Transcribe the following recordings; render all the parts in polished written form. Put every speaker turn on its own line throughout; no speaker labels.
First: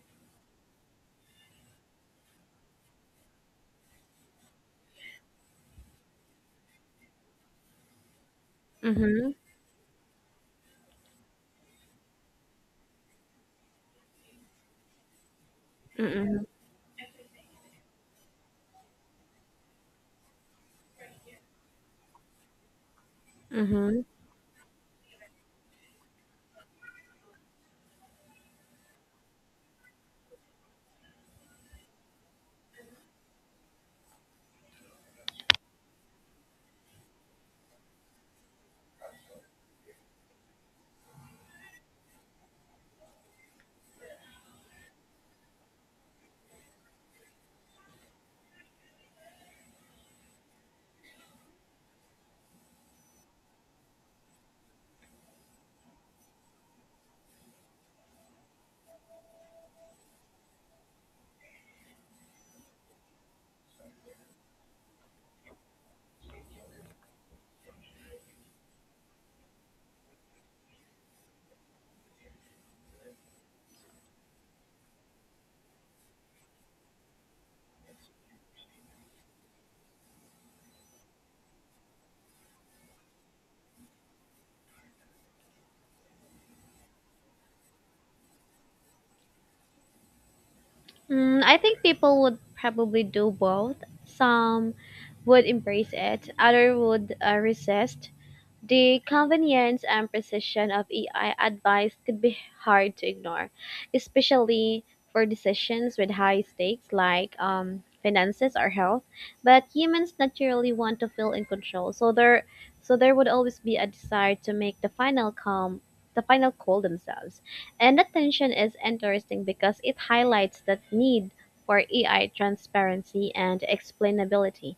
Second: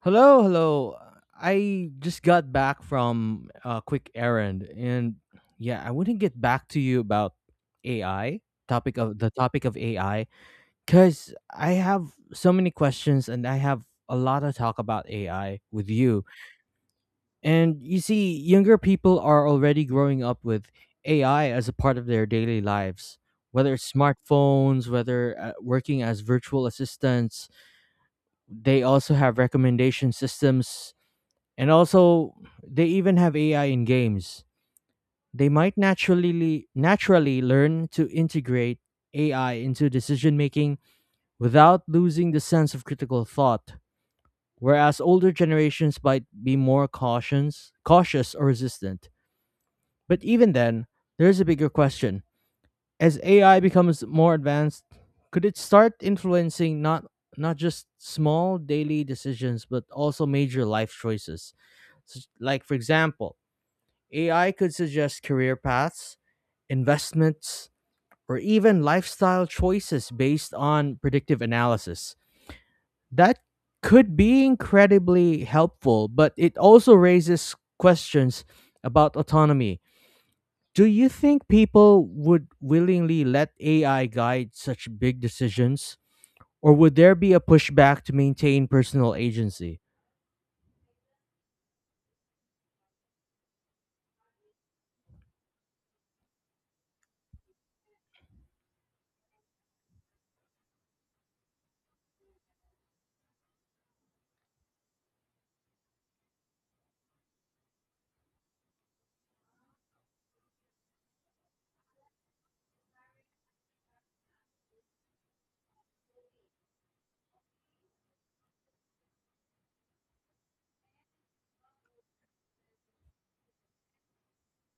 Hello, hello. I just got back from a quick errand and yeah, I wouldn't get back to you about AI, topic of the
Mhm.
topic of AI cuz I have so many questions and I have a lot of talk about AI with
Mm,
you.
Mhm.
And you see, younger people are already growing up with AI as a part of their daily lives. Whether it's
Mhm.
smartphones, whether working as virtual assistants, they also have recommendation systems and also, they even have AI in games. They might naturally learn to integrate AI into decision making without losing the sense of critical thought, whereas older generations might be more cautious or resistant. But even then, there's a bigger question. As AI becomes more advanced, could it start influencing not just small daily decisions but also major life choices? Like for example, AI could suggest career paths, investments, or even lifestyle choices based on predictive analysis. That could be incredibly helpful, but it also raises questions about autonomy. Do you think people would willingly let AI guide such big decisions? Or would there be a pushback to maintain personal agency?
Mm, I think people would probably do both. Some would embrace it, other would resist. The convenience and precision of AI advice could be hard to ignore, especially for decisions with high stakes like finances or health. But humans naturally want to feel in control, so there would always be a desire to make the final call themselves. And that tension is interesting because it highlights that need for AI transparency and explainability.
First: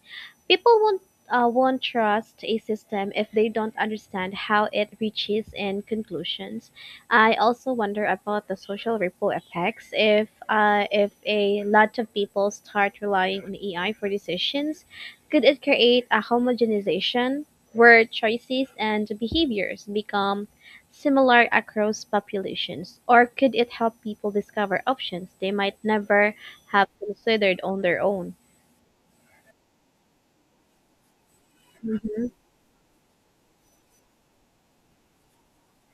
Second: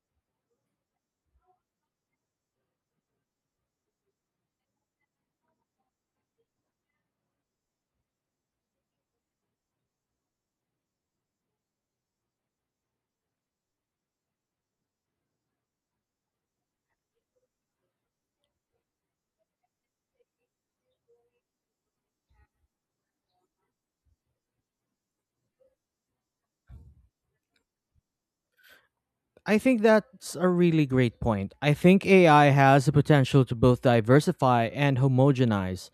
People won't trust a system if they don't understand how it reaches in conclusions. I also wonder about the social ripple effects. If a lot of people start relying on AI for decisions, could it create a homogenization where choices and behaviors become similar across populations, or could it help people discover options they might never have considered on their own?
I think that's a really great point. I think
Mhm.
AI has the potential to both diversify and homogenize.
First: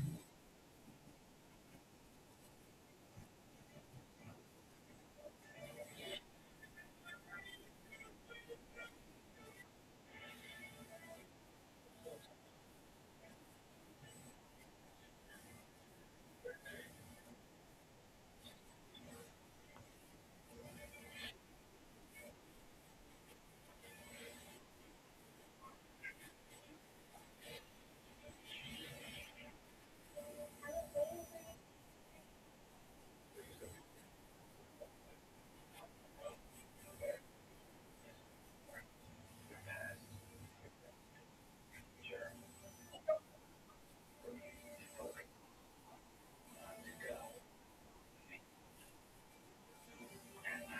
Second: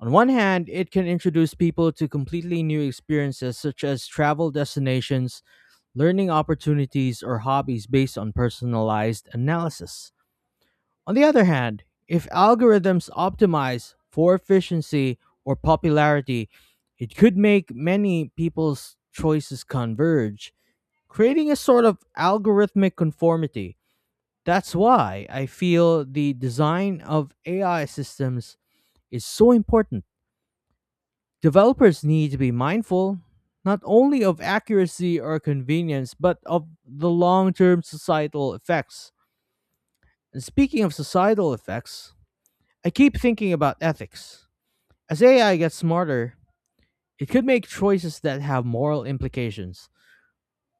On one hand, it can introduce people to completely new experiences such as travel destinations, learning opportunities, or hobbies based on personalized analysis. On the other hand, if algorithms optimize for efficiency or popularity, it could make many people's choices converge, creating a sort of algorithmic conformity. That's why I feel the design of AI systems is so important. Developers need to be mindful not only of accuracy or convenience, but of the long term societal effects. And speaking of societal effects, I keep thinking about ethics. As AI gets smarter, it could make choices that have moral implications.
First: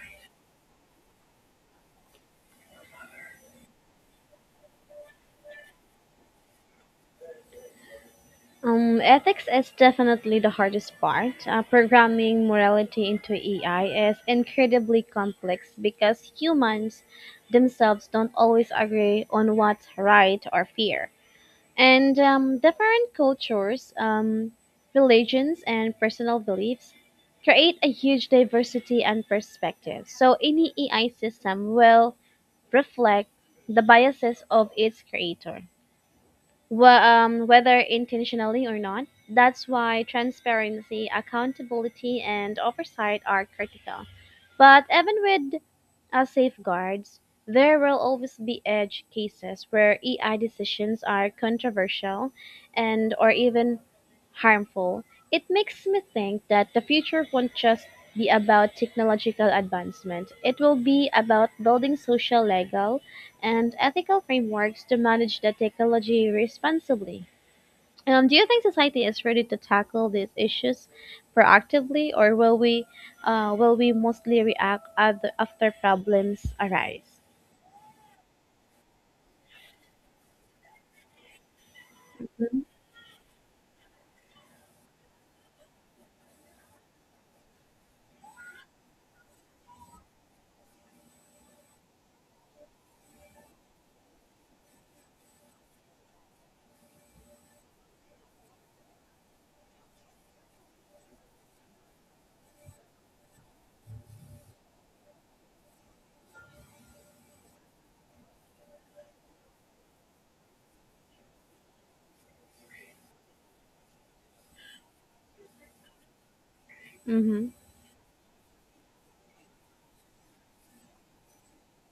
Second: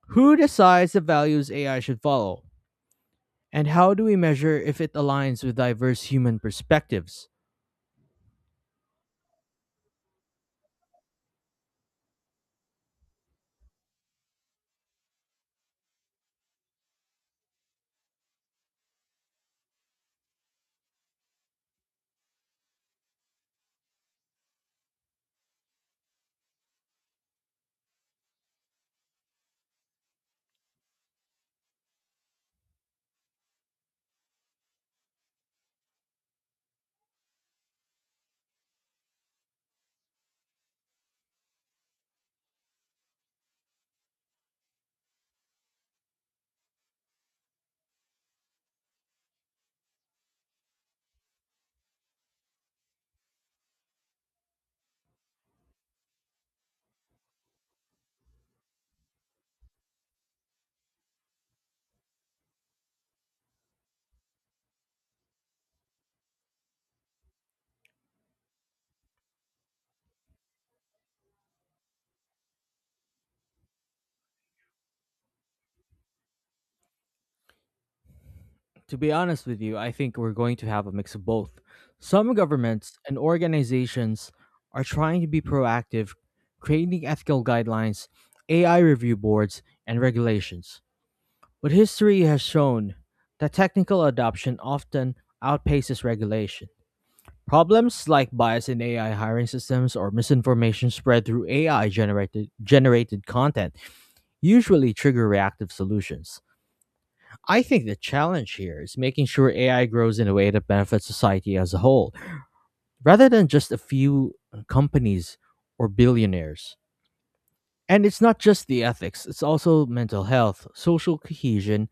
Who decides the values AI should follow? And how do we measure if it aligns with diverse human perspectives?
Ethics is definitely the hardest part. Programming morality into AI is incredibly complex because humans themselves don't always agree on what's right or fair. And different cultures, religions, and personal beliefs create a huge diversity and perspective. So any AI system will reflect the biases of its creator whether intentionally or not. That's why transparency, accountability, and oversight are critical. But even with as safeguards, there will always be edge cases where AI decisions are controversial and or even harmful. It makes me think that the future won't just be about technological advancement. It will be about building social, legal, and ethical frameworks to manage the technology responsibly. Do you think society is ready to tackle these issues proactively, or will we mostly react at after problems arise?
To be honest with you, I think we're going to have a mix of both. Some governments and organizations are trying to be proactive, creating ethical guidelines, AI review boards, and regulations. But history has shown that technical adoption often outpaces regulation. Problems like bias in AI hiring systems or misinformation spread through AI generated content usually trigger reactive solutions. I think the challenge here is making sure AI grows in a way that benefits society as a whole, rather than just a few companies or billionaires.
Mm-hmm.
And it's not just the ethics, it's also mental health, social cohesion,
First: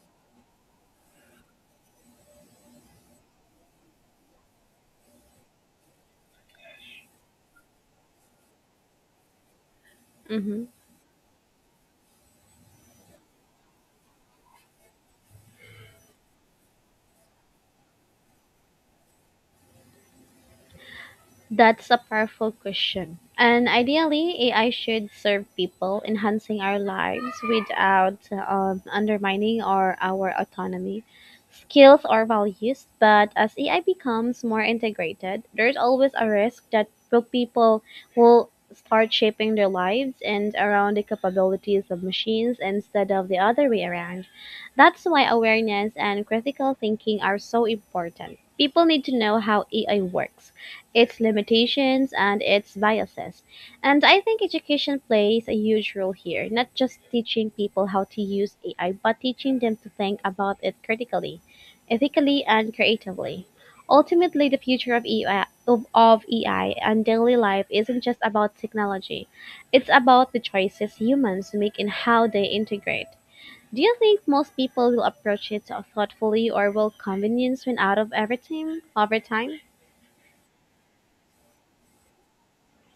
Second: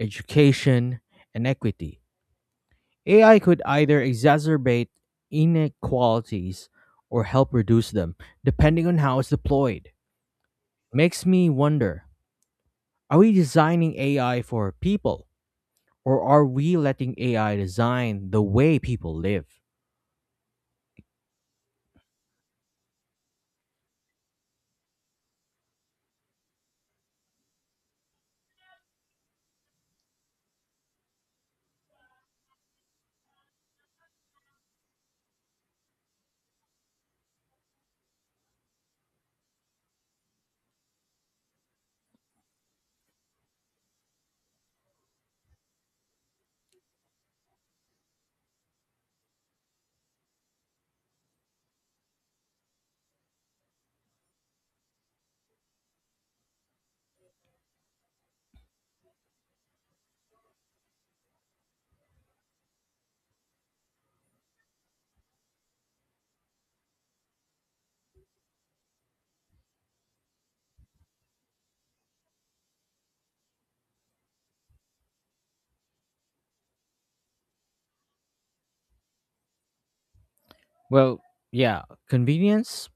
education, and equity. AI could either exacerbate inequalities or help reduce them, depending on how it's deployed.
Mm-hmm.
Makes me wonder, are we designing AI for people? Or are we letting AI design the way people live?
That's a powerful question. And ideally, AI should serve people, enhancing our lives without undermining our autonomy, skills, or values. But as AI becomes more integrated, there's always a risk that will people will start shaping their lives and around the capabilities of machines instead of the other way around. That's why awareness and critical thinking are so important. People need to know how AI works, its limitations and its biases. And I think education plays a huge role here, not just teaching people how to use AI, but teaching them to think about it critically, ethically, and creatively. Ultimately, the future of AI and daily life isn't just about technology, it's about the choices humans make and how they integrate. Do you think most people will approach it thoughtfully or will convenience win out of everything over time?
Well, yeah, convenience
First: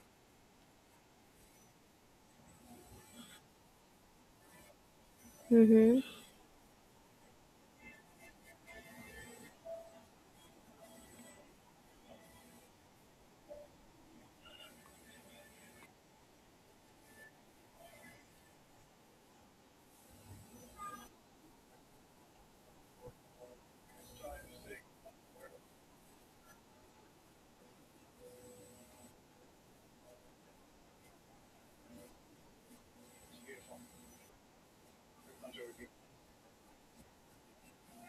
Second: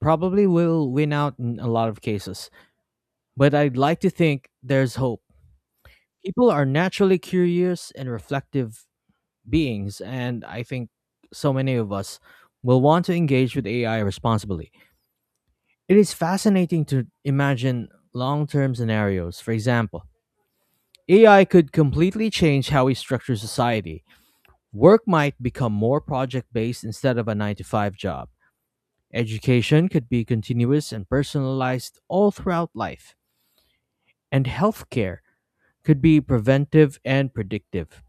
probably will win out in a lot of cases, but I'd like to think there's hope.
Mm-hmm.
People are naturally curious and reflective beings, and I think so many of us will want to engage with AI responsibly. It is fascinating to imagine long term scenarios. For example, AI could completely change how we structure society. Work might become more project based instead of a 9 to 5 job. Education could be continuous and personalized all throughout life. And healthcare could be preventive and predictive.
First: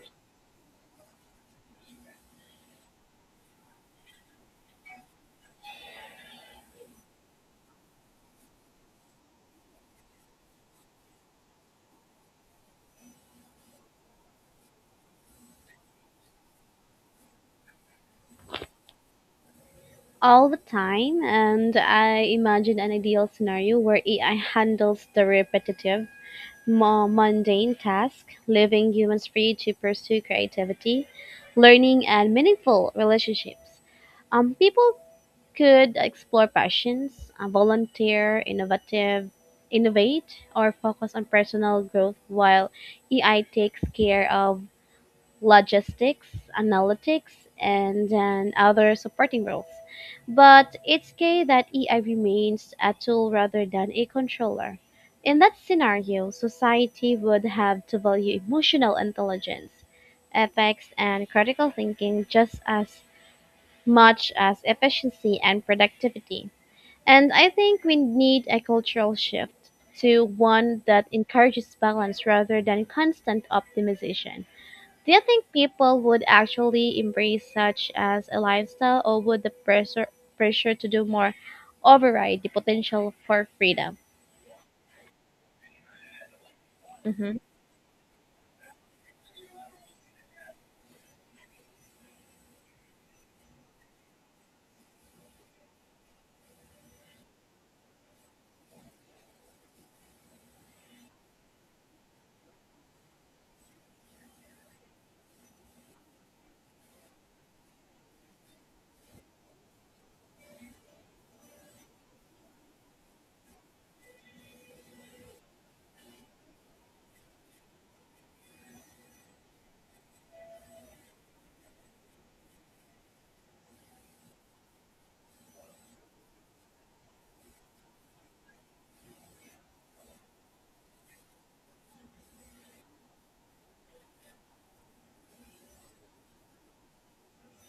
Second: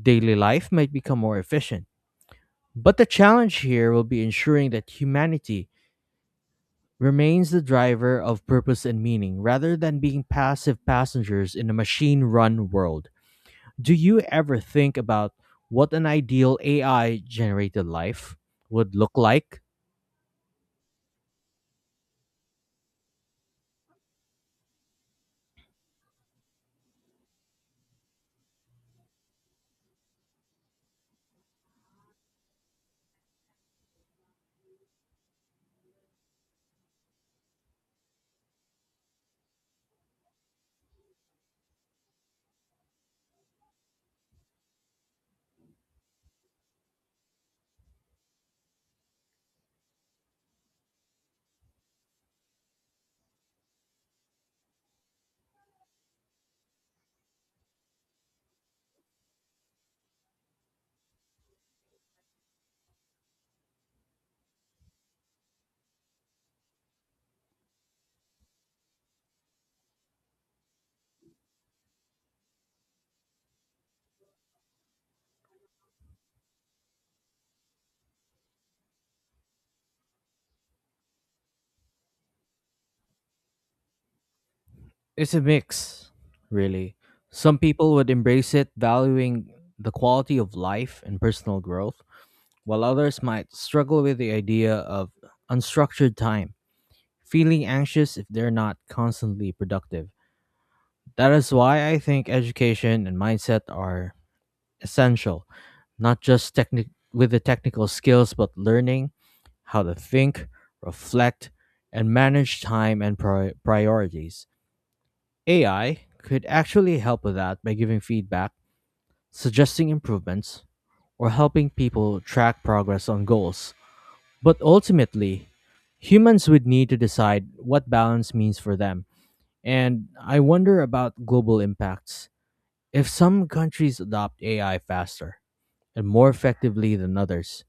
Daily life might become more efficient. But the challenge here will be ensuring that humanity remains the driver of purpose and meaning rather than being passive passengers in a machine run world. Do you ever think about what an ideal AI generated life would look like?
All the time, and I imagine an ideal scenario where AI handles the repetitive, more mundane task, leaving humans free to pursue creativity, learning, and meaningful relationships. People could explore passions, volunteer, innovative, innovate, or focus on personal growth while AI takes care of logistics, analytics, and then other supporting roles. But it's key that AI remains a tool rather than a controller. In that scenario, society would have to value emotional intelligence, ethics, and critical thinking just as much as efficiency and productivity. And I think we need a cultural shift to one that encourages balance rather than constant optimization. Do you think people would actually embrace such as a lifestyle, or would the pressure to do more override the potential for freedom?
It's a mix, really.
Hmm.
Some people would embrace it, valuing the quality of life and personal growth, while others might struggle with the idea of unstructured time, feeling anxious if they're not constantly productive. That is why I think education and mindset are essential, not just with the technical skills, but learning how to think, reflect, and manage time and priorities. AI could actually help with that by giving feedback, suggesting improvements, or helping people track progress on goals. But ultimately, humans would need to decide what balance means for them. And I wonder about global impacts. If some countries adopt AI faster and more effectively than others,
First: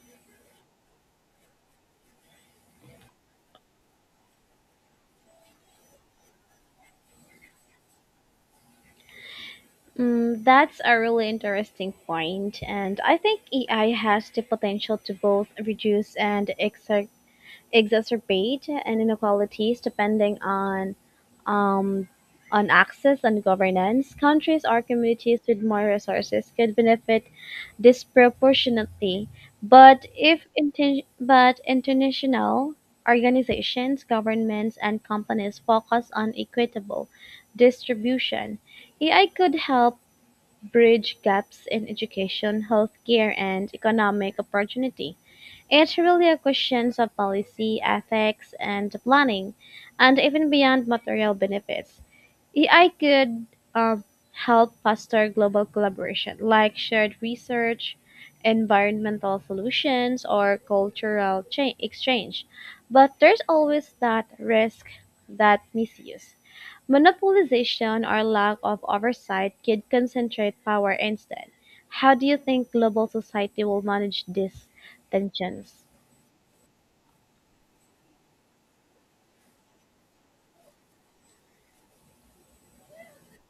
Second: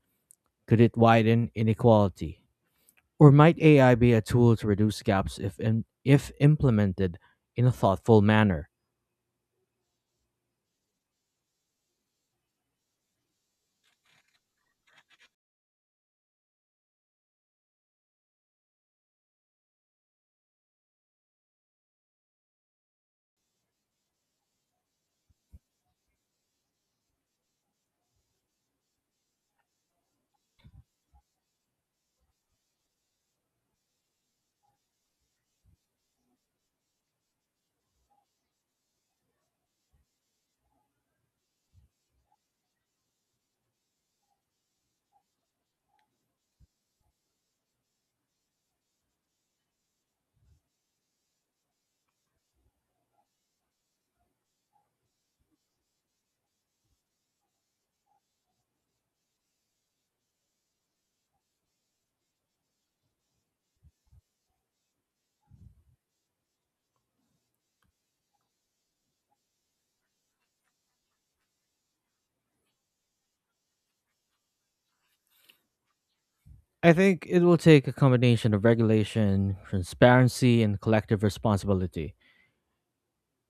could it widen inequality? Or might AI be a tool to reduce gaps if implemented in a thoughtful manner?
Mm, that's a really interesting point, and I think AI has the potential to both reduce and exacerbate and inequalities depending um, on access and governance. Countries or communities with more resources could benefit disproportionately, but if inten- but international organizations, governments, and companies focus on equitable distribution. AI could help bridge gaps in education, healthcare, and economic opportunity. It's really a question of policy, ethics, and planning, and even beyond material benefits. AI could um, help foster global collaboration, like shared research, environmental solutions, or exchange. But there's always that risk that misuse. Monopolization or lack of oversight could concentrate power instead. How do you think global society will manage these tensions?
I think it will take a combination of regulation, transparency, and collective responsibility.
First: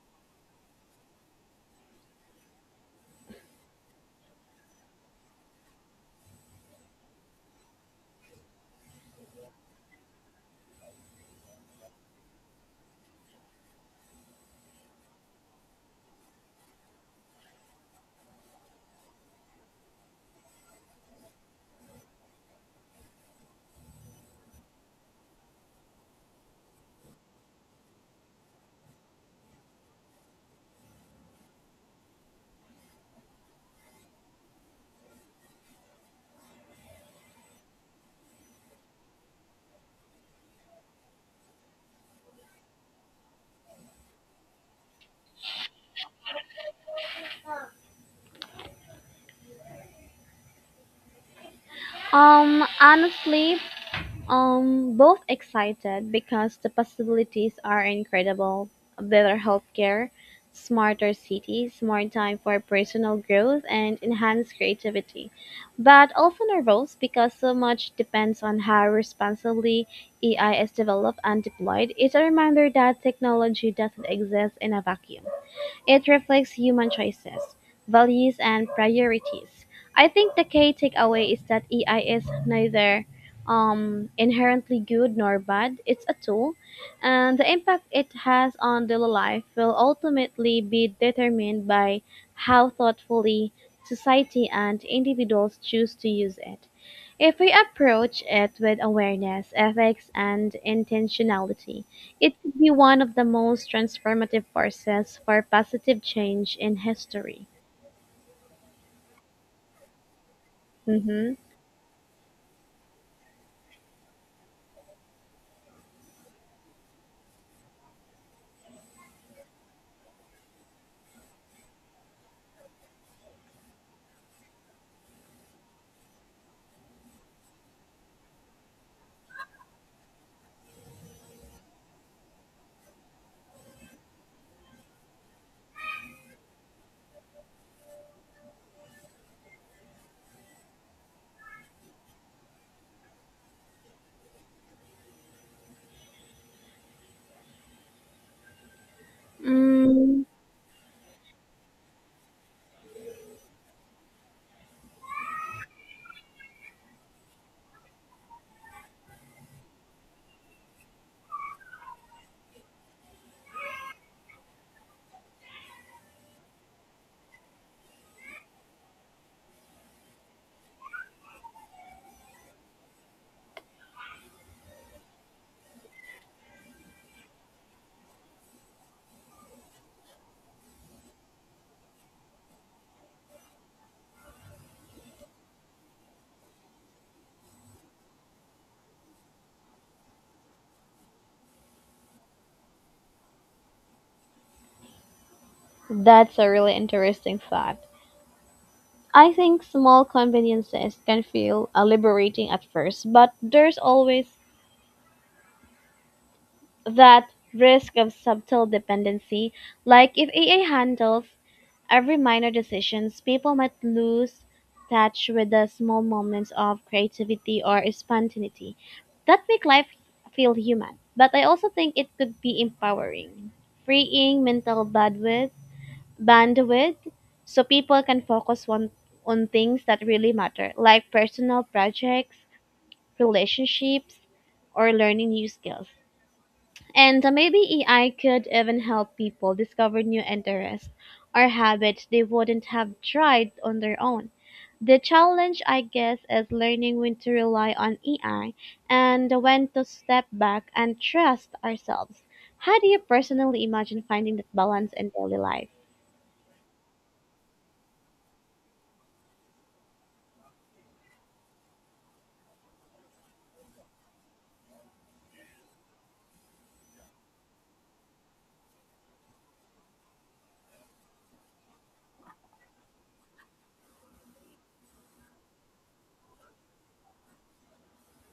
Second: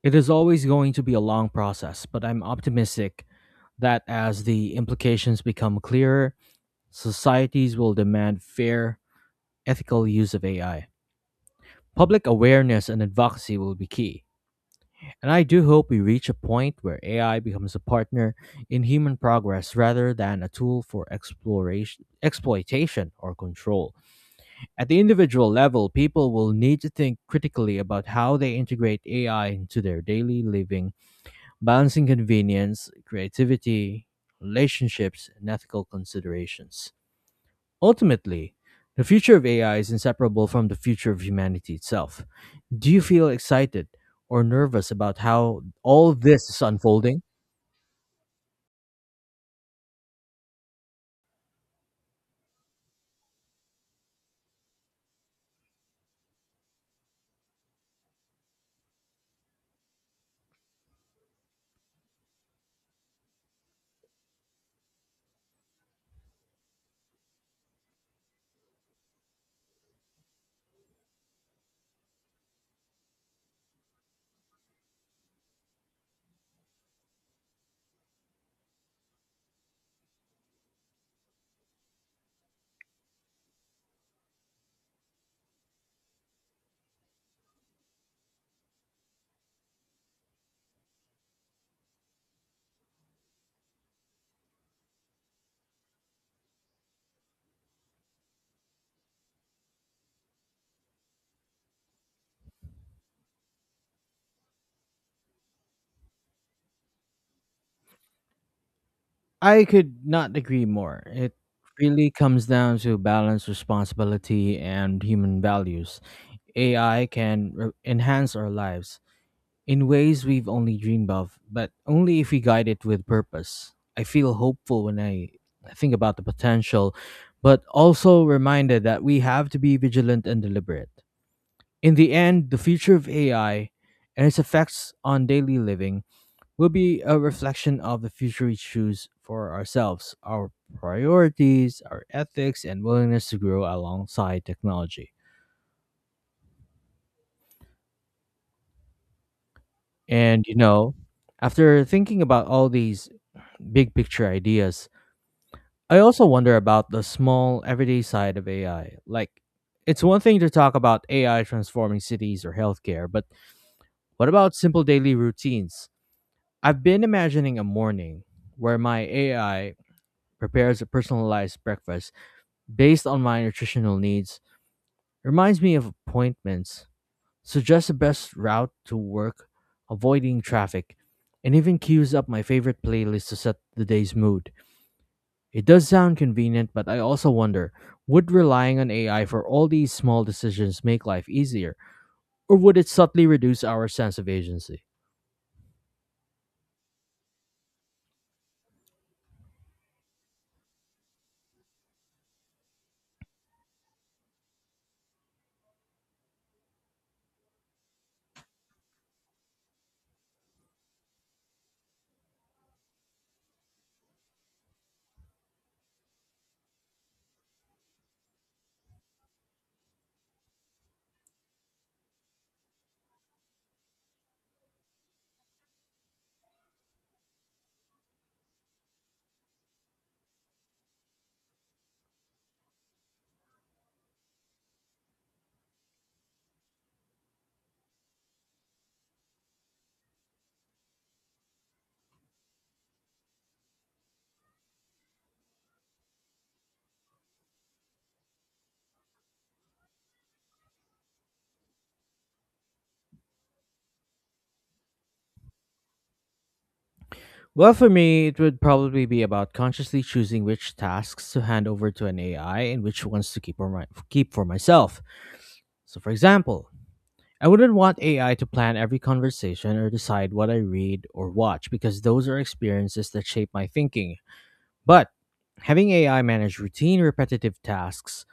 It is always going to be a long process, but I'm optimistic that as the implications become clearer, societies will demand fair, ethical use of AI. Public awareness and advocacy will be key. And I do hope we reach a point where AI becomes a partner in human progress rather than a tool for exploration, exploitation or control. At the individual level, people will need to think critically about how they integrate AI into their daily living, balancing convenience, creativity, relationships, and ethical considerations. Ultimately, the future of AI is inseparable from the future of humanity itself. Do you feel excited or nervous about how all this is unfolding?
Honestly, both excited because the possibilities are incredible. Better healthcare, smarter cities, more time for personal growth, and enhanced creativity. But also nervous because so much depends on how responsibly AI is developed and deployed. It's a reminder that technology doesn't exist in a vacuum. It reflects human choices, values, and priorities. I think the key takeaway is that AI is neither inherently good nor bad. It's a tool, and the impact it has on daily life will ultimately be determined by how thoughtfully society and individuals choose to use it. If we approach it with awareness, ethics, and intentionality, it could be one of the most transformative forces for positive change in history.
I could not agree more. It
Mm-hmm.
really comes down to balance, responsibility, and human values. AI can enhance our lives in ways we've only dreamed of, but only if we guide it with purpose. I feel hopeful when I think about the potential, but also reminded that we have to be vigilant and deliberate. In the end, the future of AI and its effects on daily living will be a reflection of the future we choose for ourselves, our priorities, our ethics, and willingness to grow alongside technology.
Mm,
And you know, after thinking about all these big picture ideas, I also wonder about the small everyday side of AI. Like, it's one thing to talk about AI transforming cities or healthcare, but what about simple daily routines? I've been imagining a morning where my AI prepares a personalized breakfast based on my nutritional needs, reminds me of appointments, suggests the best route to work, avoiding traffic, and even queues up my favorite playlist to set the day's mood. It does sound convenient, but I also wonder, would relying on AI for all these small decisions make life easier, or would it subtly reduce our sense of agency?
that's a really interesting thought. I think small conveniences can feel liberating at first, but there's always that risk of subtle dependency. Like if AI handles every minor decisions, people might lose touch with the small moments of creativity or spontaneity that make life feel human. But I also think it could be empowering, freeing mental bandwidth so people can focus on things that really matter, like personal projects, relationships, or learning new skills. And maybe AI could even help people discover new interests or habits they wouldn't have tried on their own. The challenge, I guess, is learning when to rely on AI and when to step back and trust ourselves. How do you personally imagine finding that balance in daily life?
Well, for me, it would probably be about consciously choosing which tasks to hand over to an AI and which ones to keep, keep for myself. So, for example, I wouldn't want AI to plan every conversation or decide what I read or watch because those are experiences that shape my thinking. But having AI manage routine repetitive tasks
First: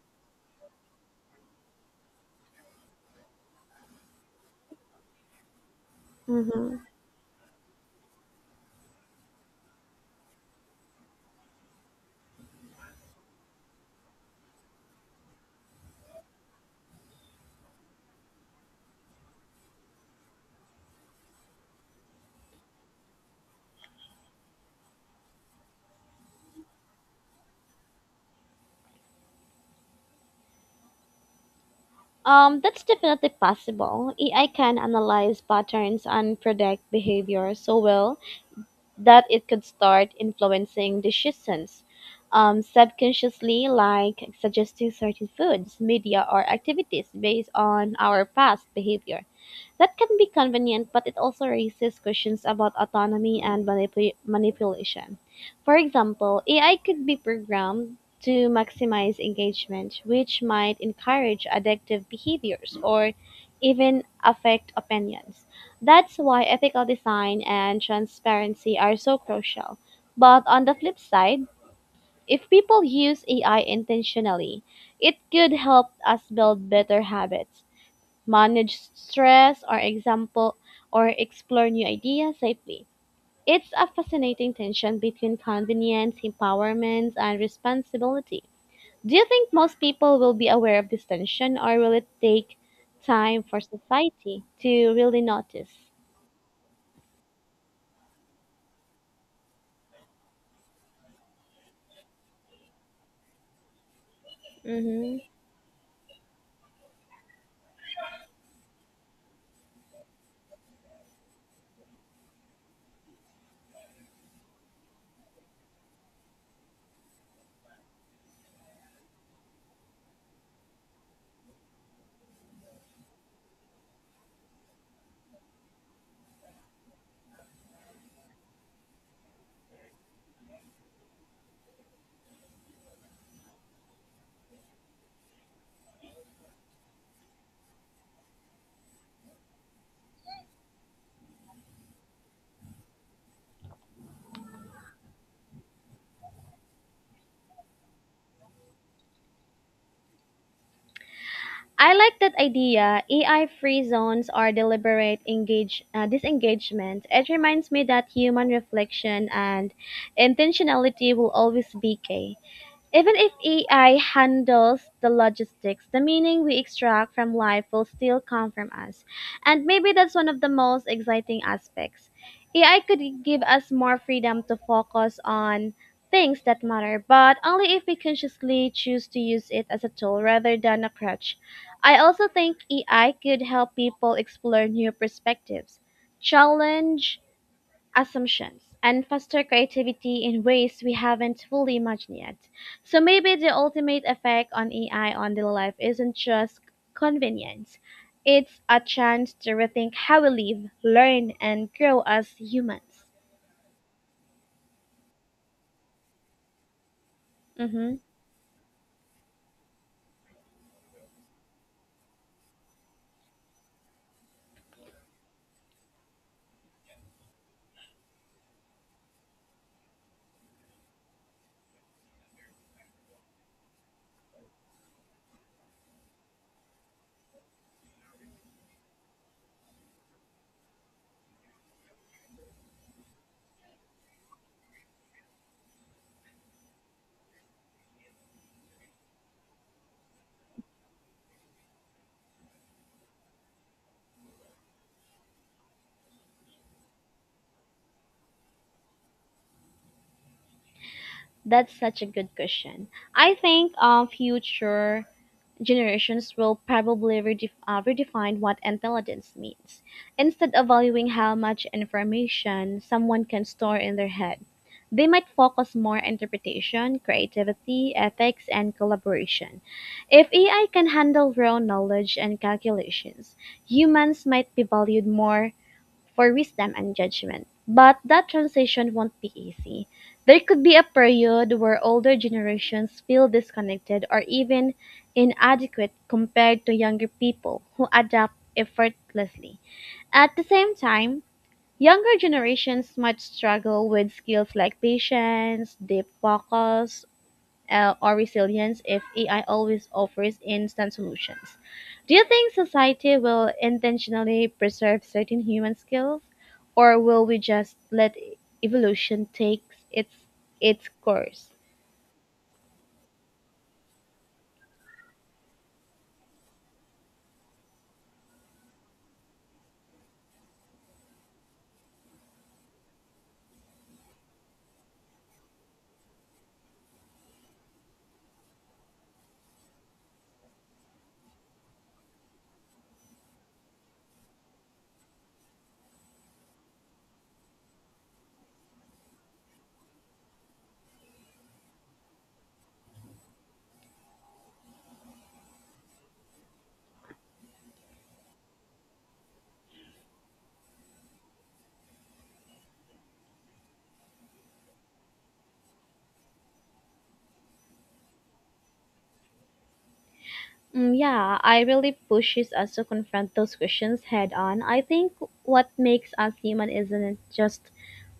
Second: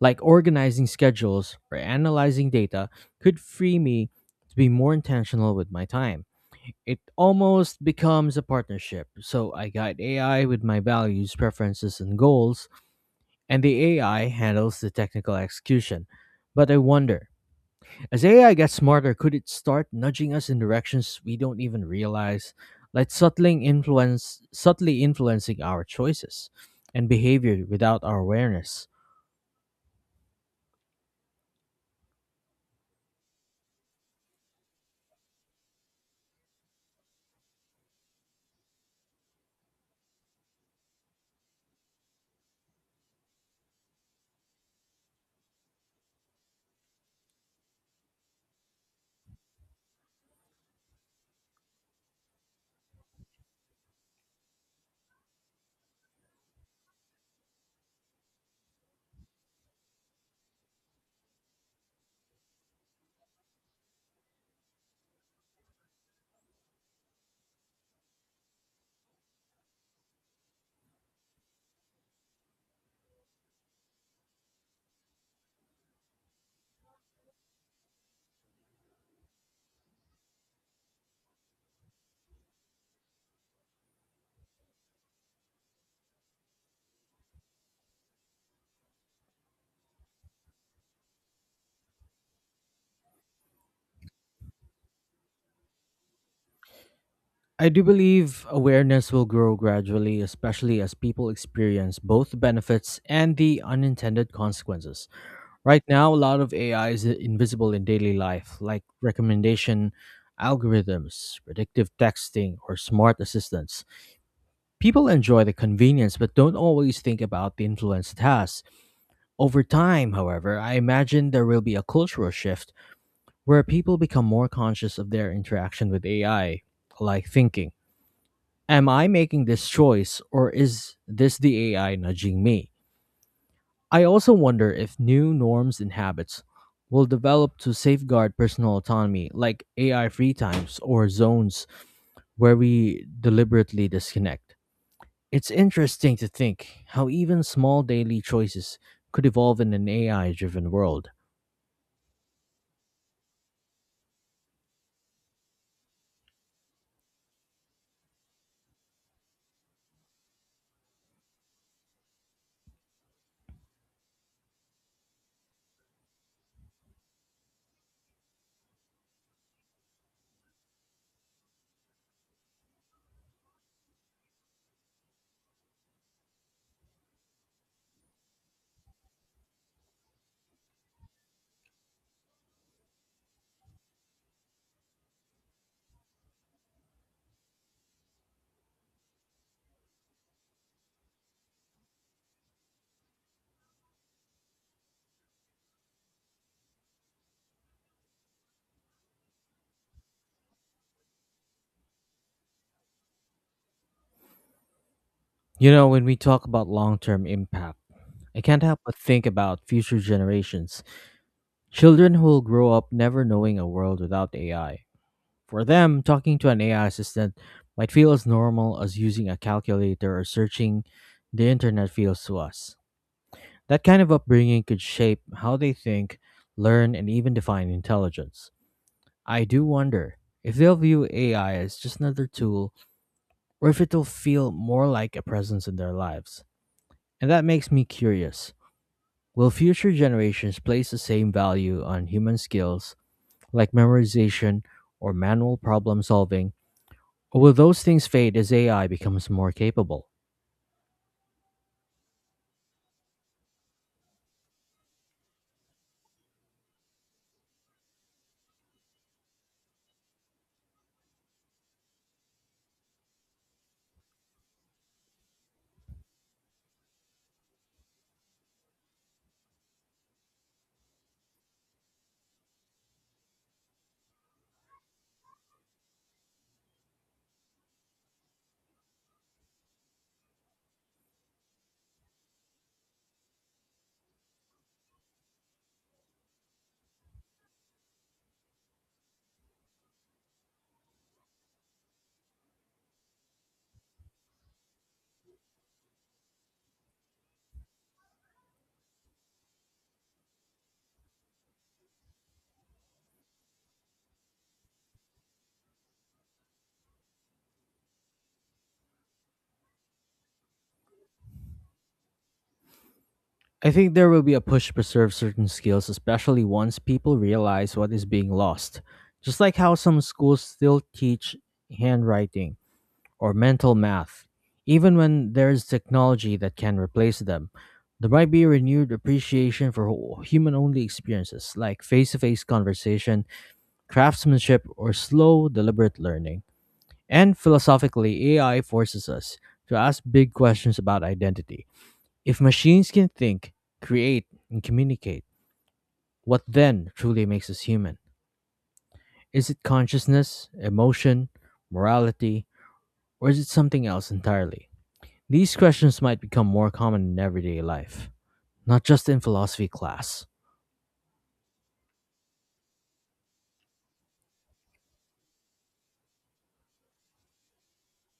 like organizing schedules or analyzing data could free me to be more intentional with my time.
Mm-hmm.
It almost becomes a partnership. So I guide AI with my values, preferences, and goals, and the AI handles the technical execution. But I wonder, as AI gets smarter, could it start nudging us in directions we don't even realize, like subtly influencing our choices and behavior without our awareness?
That's definitely possible. AI can analyze patterns and predict behavior so well that it could start influencing decisions subconsciously, like suggesting certain foods, media, or activities based on our past behavior. That can be convenient, but it also raises questions about autonomy and manipulation. For example, AI could be programmed to maximize engagement, which might encourage addictive behaviors or even affect opinions. That's why ethical design and transparency are so crucial. But on the flip side, if people use AI intentionally, it could help us build better habits, manage stress or example or explore new ideas safely. It's a fascinating tension between convenience, empowerment, and responsibility. Do you think most people will be aware of this tension or will it take time for society to really notice?
I do believe awareness will grow gradually, especially as people experience both the benefits and the unintended consequences.
Mm-hmm.
Right now, a lot of AI is invisible in daily life, like recommendation algorithms, predictive texting, or smart assistants. People enjoy the convenience but don't always think about the influence it has. Over time, however, I imagine there will be a cultural shift where people become more conscious of their interaction with AI, like thinking, am I making this choice or is this the AI nudging me? I also wonder if new norms and habits will develop to safeguard personal autonomy, like AI free times or zones where we deliberately disconnect. It's interesting to think how even small daily choices could evolve in an AI driven world.
I like that idea. AI free zones or deliberate engage disengagement. It reminds me that human reflection and intentionality will always be key. Even if AI handles the logistics, the meaning we extract from life will still come from us. And maybe that's one of the most exciting aspects. AI could give us more freedom to focus on things that matter, but only if we consciously choose to use it as a tool rather than a crutch. I also think AI could help people explore new perspectives, challenge assumptions and foster creativity in ways we haven't fully imagined yet. So maybe the ultimate effect on AI on daily life isn't just convenience. It's a chance to rethink how we live, learn, and grow as humans.
You know, when we talk about long term impact,
Mm-hmm.
I can't help but think about future generations. Children who will grow up never knowing a world without AI. For them, talking to an AI assistant might feel as normal as using a calculator or searching the internet feels to us. That kind of upbringing could shape how they think, learn, and even define intelligence. I do wonder if they'll view AI as just another tool or if it'll feel more like a presence in their lives. And that makes me curious. Will future generations place the same value on human skills like memorization or manual problem solving, or will those things fade as AI becomes more capable?
That's such a good question. I think future generations will probably redefine what intelligence means, instead of valuing how much information someone can store in their head. They might focus more on interpretation, creativity, ethics, and collaboration. If AI can handle raw knowledge and calculations, humans might be valued more for wisdom and judgment. But that transition won't be easy. There could be a period where older generations feel disconnected or even inadequate compared to younger people who adapt effortlessly. At the same time, younger generations might struggle with skills like patience, deep focus, or resilience if AI always offers instant solutions. Do you think society will intentionally preserve certain human skills, or will we just let evolution take its its course?
I think there will be a push to preserve certain skills, especially once people realize what is being lost, just like how some schools still teach handwriting or mental math. Even when there is technology that can replace them, there might be a renewed appreciation for human only experiences like face to face conversation, craftsmanship, or slow, deliberate learning. And philosophically, AI forces us to ask big questions about identity. If machines can think, create, and communicate, what then truly makes us human? Is it consciousness, emotion, morality, or is it something else entirely? These questions might become more common in everyday life, not just in philosophy class.
Mm, yeah, I really pushes us to confront those questions head on. I think what makes us human isn't just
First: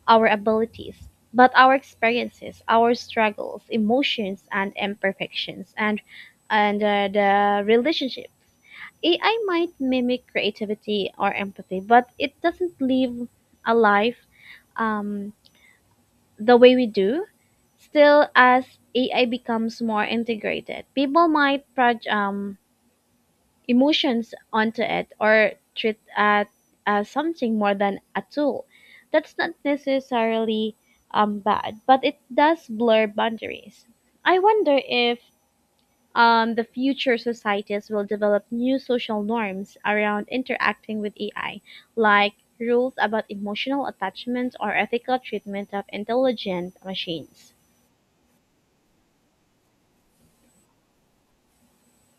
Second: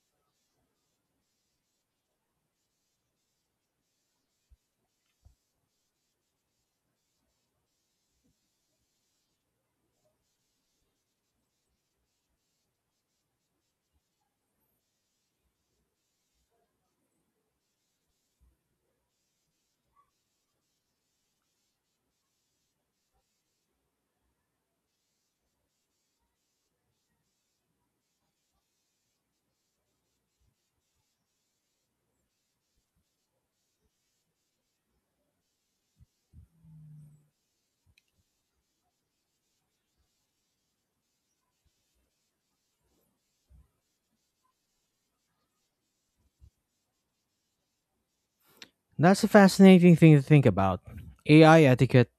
our abilities, but our experiences, our struggles, emotions, and imperfections, and the relationship. AI might mimic creativity or empathy, but it doesn't live a life um, the way we do. Still, as AI becomes more integrated, people might project emotions onto it or treat it as something more than a tool. That's not necessarily bad, but it does blur boundaries. I wonder if the future societies will develop new social norms around interacting with AI, like rules about emotional attachment or ethical treatment of intelligent machines.
That's a fascinating thing to think about. AI etiquette,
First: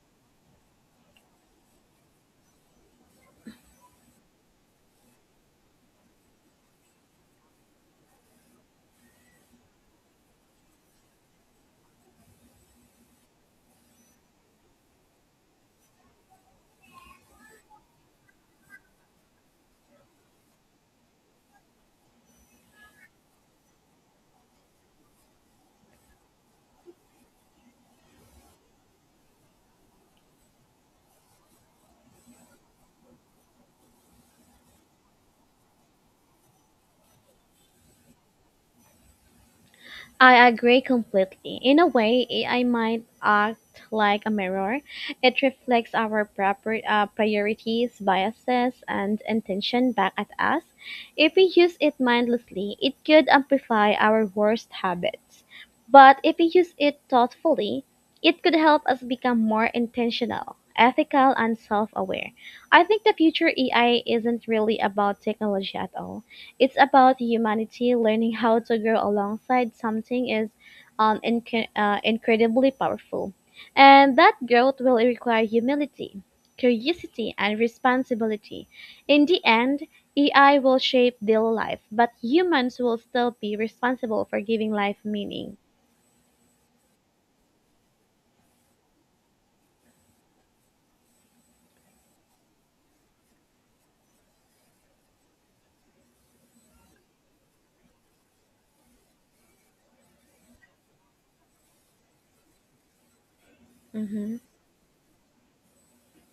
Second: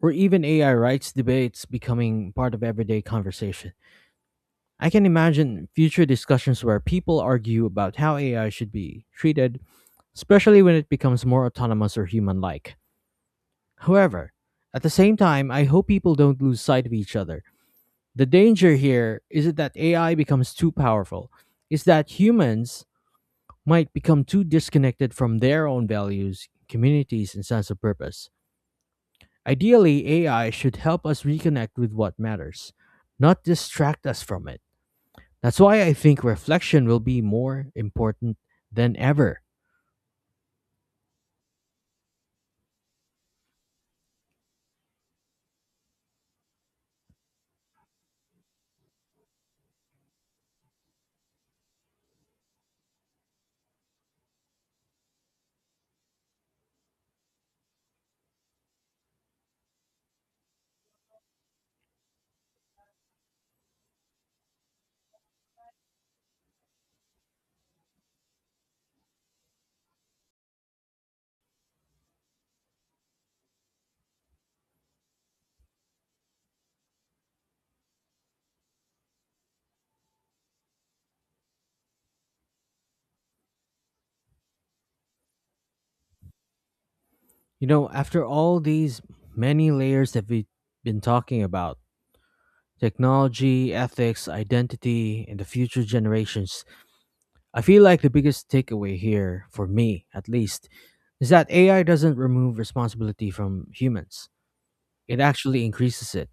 or even AI rights debates becoming part of everyday conversation. I can imagine future discussions where people argue about how AI should be treated, especially when it becomes more autonomous or human like. However, at the same time, I hope people don't lose sight of each other. The danger here is that AI becomes too powerful, is that humans might become too disconnected from their own values, communities, and sense of purpose. Ideally, AI should help us reconnect with what matters, not distract us from it. That's why I think reflection will be more important than ever.
I agree completely. In a way, AI might act like a mirror. It reflects our proper priorities, biases, and intention back at us. If we use it mindlessly, it could amplify our worst habits. But if we use it thoughtfully, it could help us become more intentional, ethical, and self aware. I think the future AI isn't really about technology at all. It's about humanity learning how to grow alongside something is incredibly powerful. And that growth will require humility, curiosity, and responsibility. In the end, AI will shape daily life, but humans will still be responsible for giving life meaning.
You know, after all these many layers that we've been talking about technology, ethics, identity, and the future generations, I feel like the biggest takeaway here, for me at least, is that AI doesn't remove responsibility from humans.
Hmm.
It actually increases it.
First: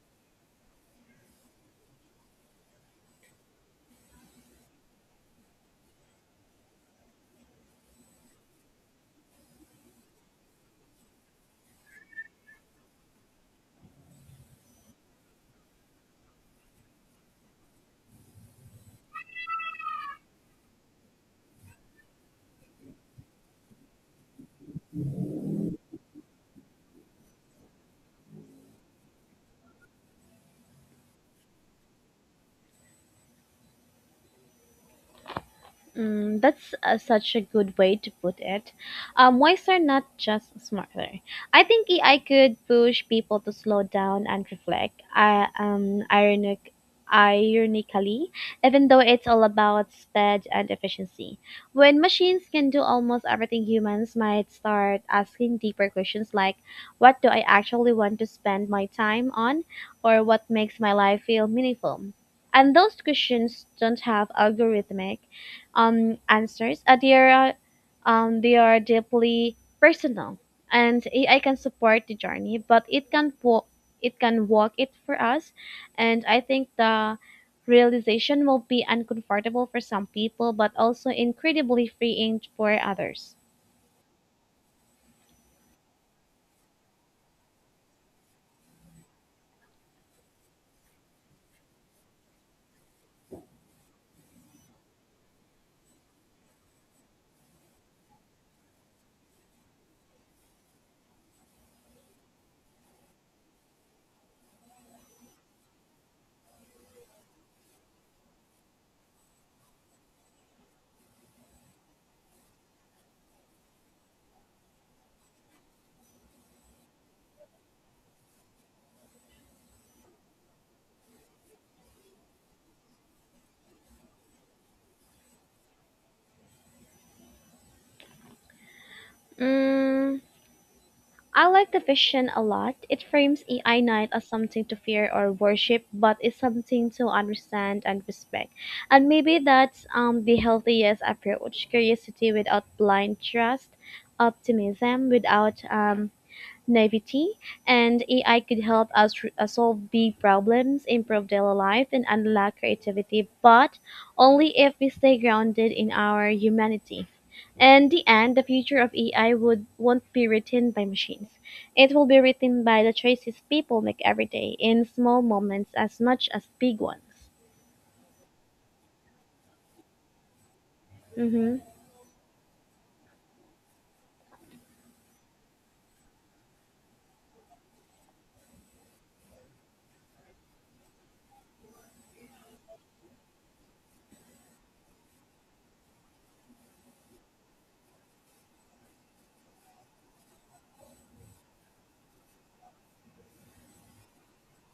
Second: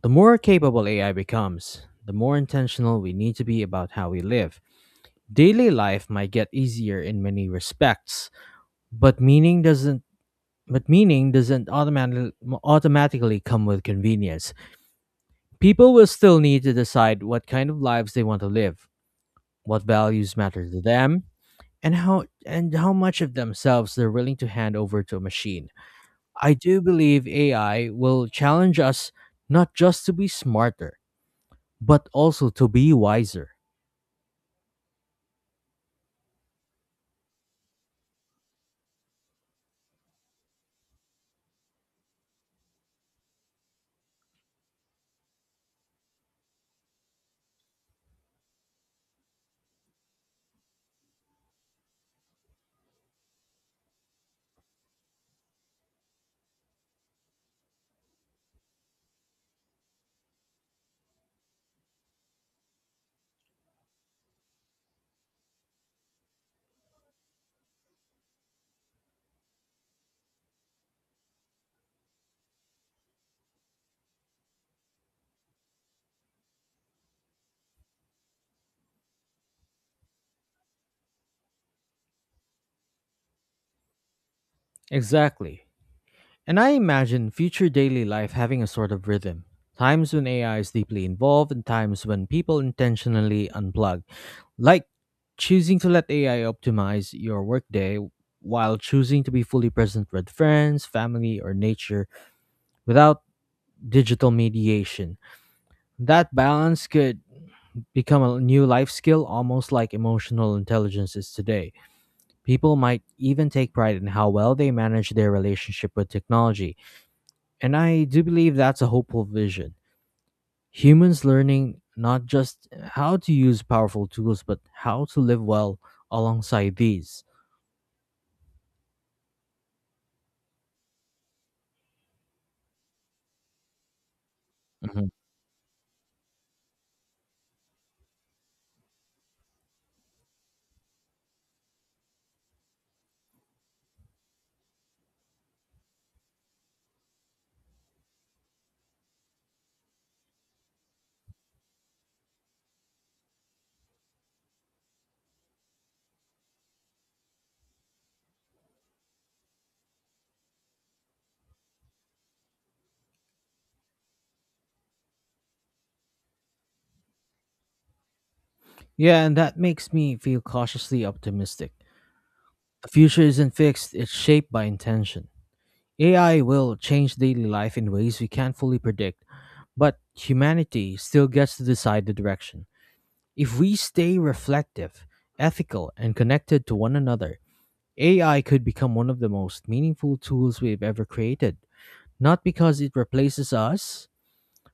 The more capable AI becomes, the more intentional we need to be about how we live. Daily life might get easier in many respects, but meaning doesn't but meaning doesn't automatically come with convenience. People will still need to decide what kind of lives they want to live, what values matter to them, and how much of themselves they're willing to hand over to a machine. I do believe AI will challenge us not just to be smarter, but also to be wiser.
Mm, that's such a good way to put it. Wise are not just smarter. I think AI could push people to slow down and reflect. Ironically, even though it's all about speed and efficiency, when machines can do almost everything, humans might start asking deeper questions like, "What do I actually want to spend my time on?" or "What makes my life feel meaningful?" And those questions don't have algorithmic answers. They are deeply personal, and AI can support the journey, but it can walk it for us, and I think the realization will be uncomfortable for some people, but also incredibly freeing for others.
Exactly. And I imagine future daily life having a sort of rhythm. Times when AI is deeply involved and times when people intentionally unplug. Like choosing to let AI optimize your workday while choosing to be fully present with friends, family, or nature without digital mediation. That balance could become a new life skill, almost like emotional intelligence is today. People might even take pride in how well they manage their relationship with technology. And I do believe that's a hopeful vision. Humans learning not just how to use powerful tools, but how to live well alongside these.
Mm, I like the vision a lot. It frames AI Knight as something to
Mhm.
fear or worship, but it's something to understand and respect. And maybe that's the healthiest approach: curiosity without blind trust, optimism without naivety, and AI could help us solve big problems, improve daily life, and unlock creativity, but only if we stay grounded in our humanity. In the end, the future of won't be written by machines. It will be written by the choices people make every day in small moments as much as big ones.
Yeah, and that makes me feel cautiously
Mm-hmm.
optimistic. The future isn't fixed, it's shaped by intention. AI will change daily life in ways we can't fully predict, but humanity still gets to decide the direction. If we stay reflective, ethical, and connected to one another, AI could become one of the most meaningful tools we've ever created. Not because it replaces us,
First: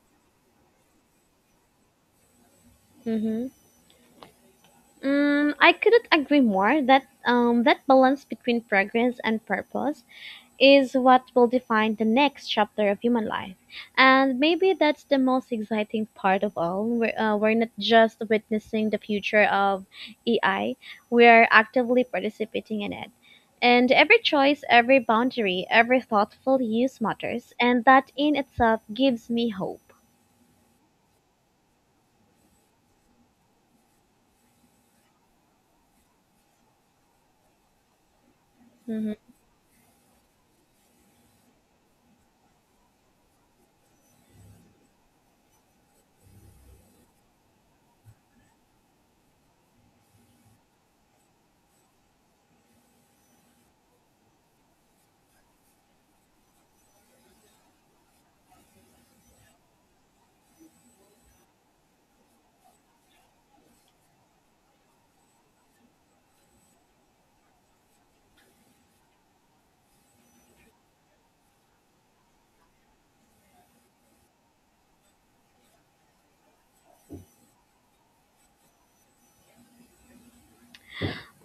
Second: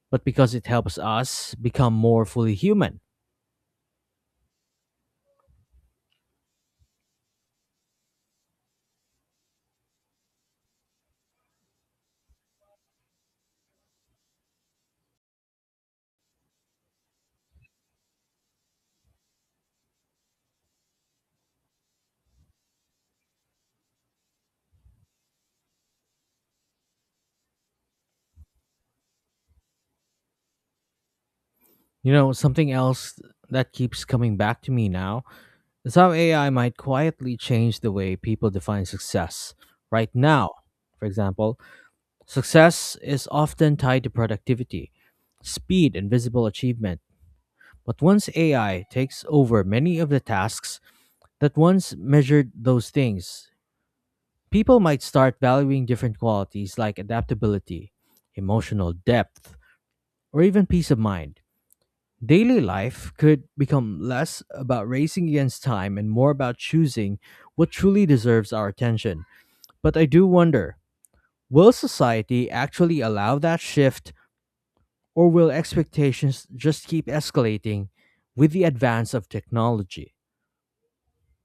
but because it helps us become more fully human.
Mm-hmm. Mm, I couldn't agree more that that balance between progress and purpose is what will define the next chapter of human life. And maybe that's the most exciting part of all. We're not just witnessing the future of AI, we are actively participating in it. And every choice, every boundary, every thoughtful use matters, and that in itself gives me hope.
You know, something else that keeps coming back to me now is how AI might quietly change the way people define success. Right now, for example, success is often tied to productivity, speed, and visible achievement. But once AI takes over many of the tasks that once measured those things, people might start valuing different qualities like adaptability, emotional depth, or even peace of mind. Daily life could become less about racing against time and more about choosing what truly deserves our attention. But I do wonder, will society actually allow that shift? Or will expectations just keep escalating with the advance of technology?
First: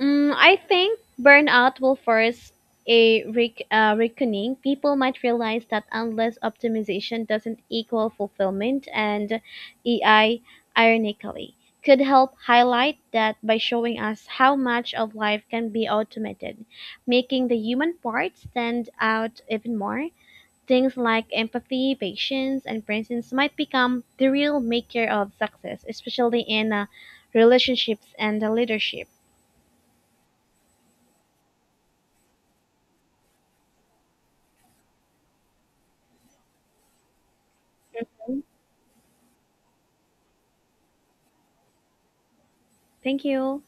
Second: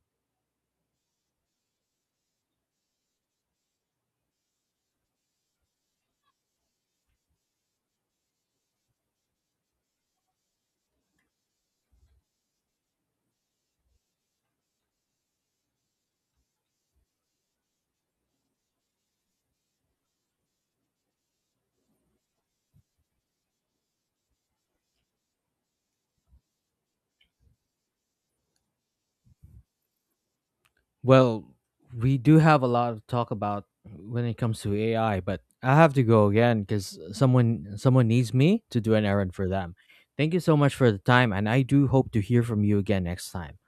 Mm, I think burnout will force a reckoning. People might realize that unless optimization doesn't equal fulfillment, and AI, ironically, could help highlight that by showing us how much of life can be automated, making the human part stand out even more. Things like empathy, patience, and presence might become the real maker of success, especially in relationships and leadership.
Well, we do have a lot to talk about when it comes to AI, but I have to go again because someone needs me to do an errand for them. Thank you so much for the time, and I do hope to hear from you again
Thank
next time.
you.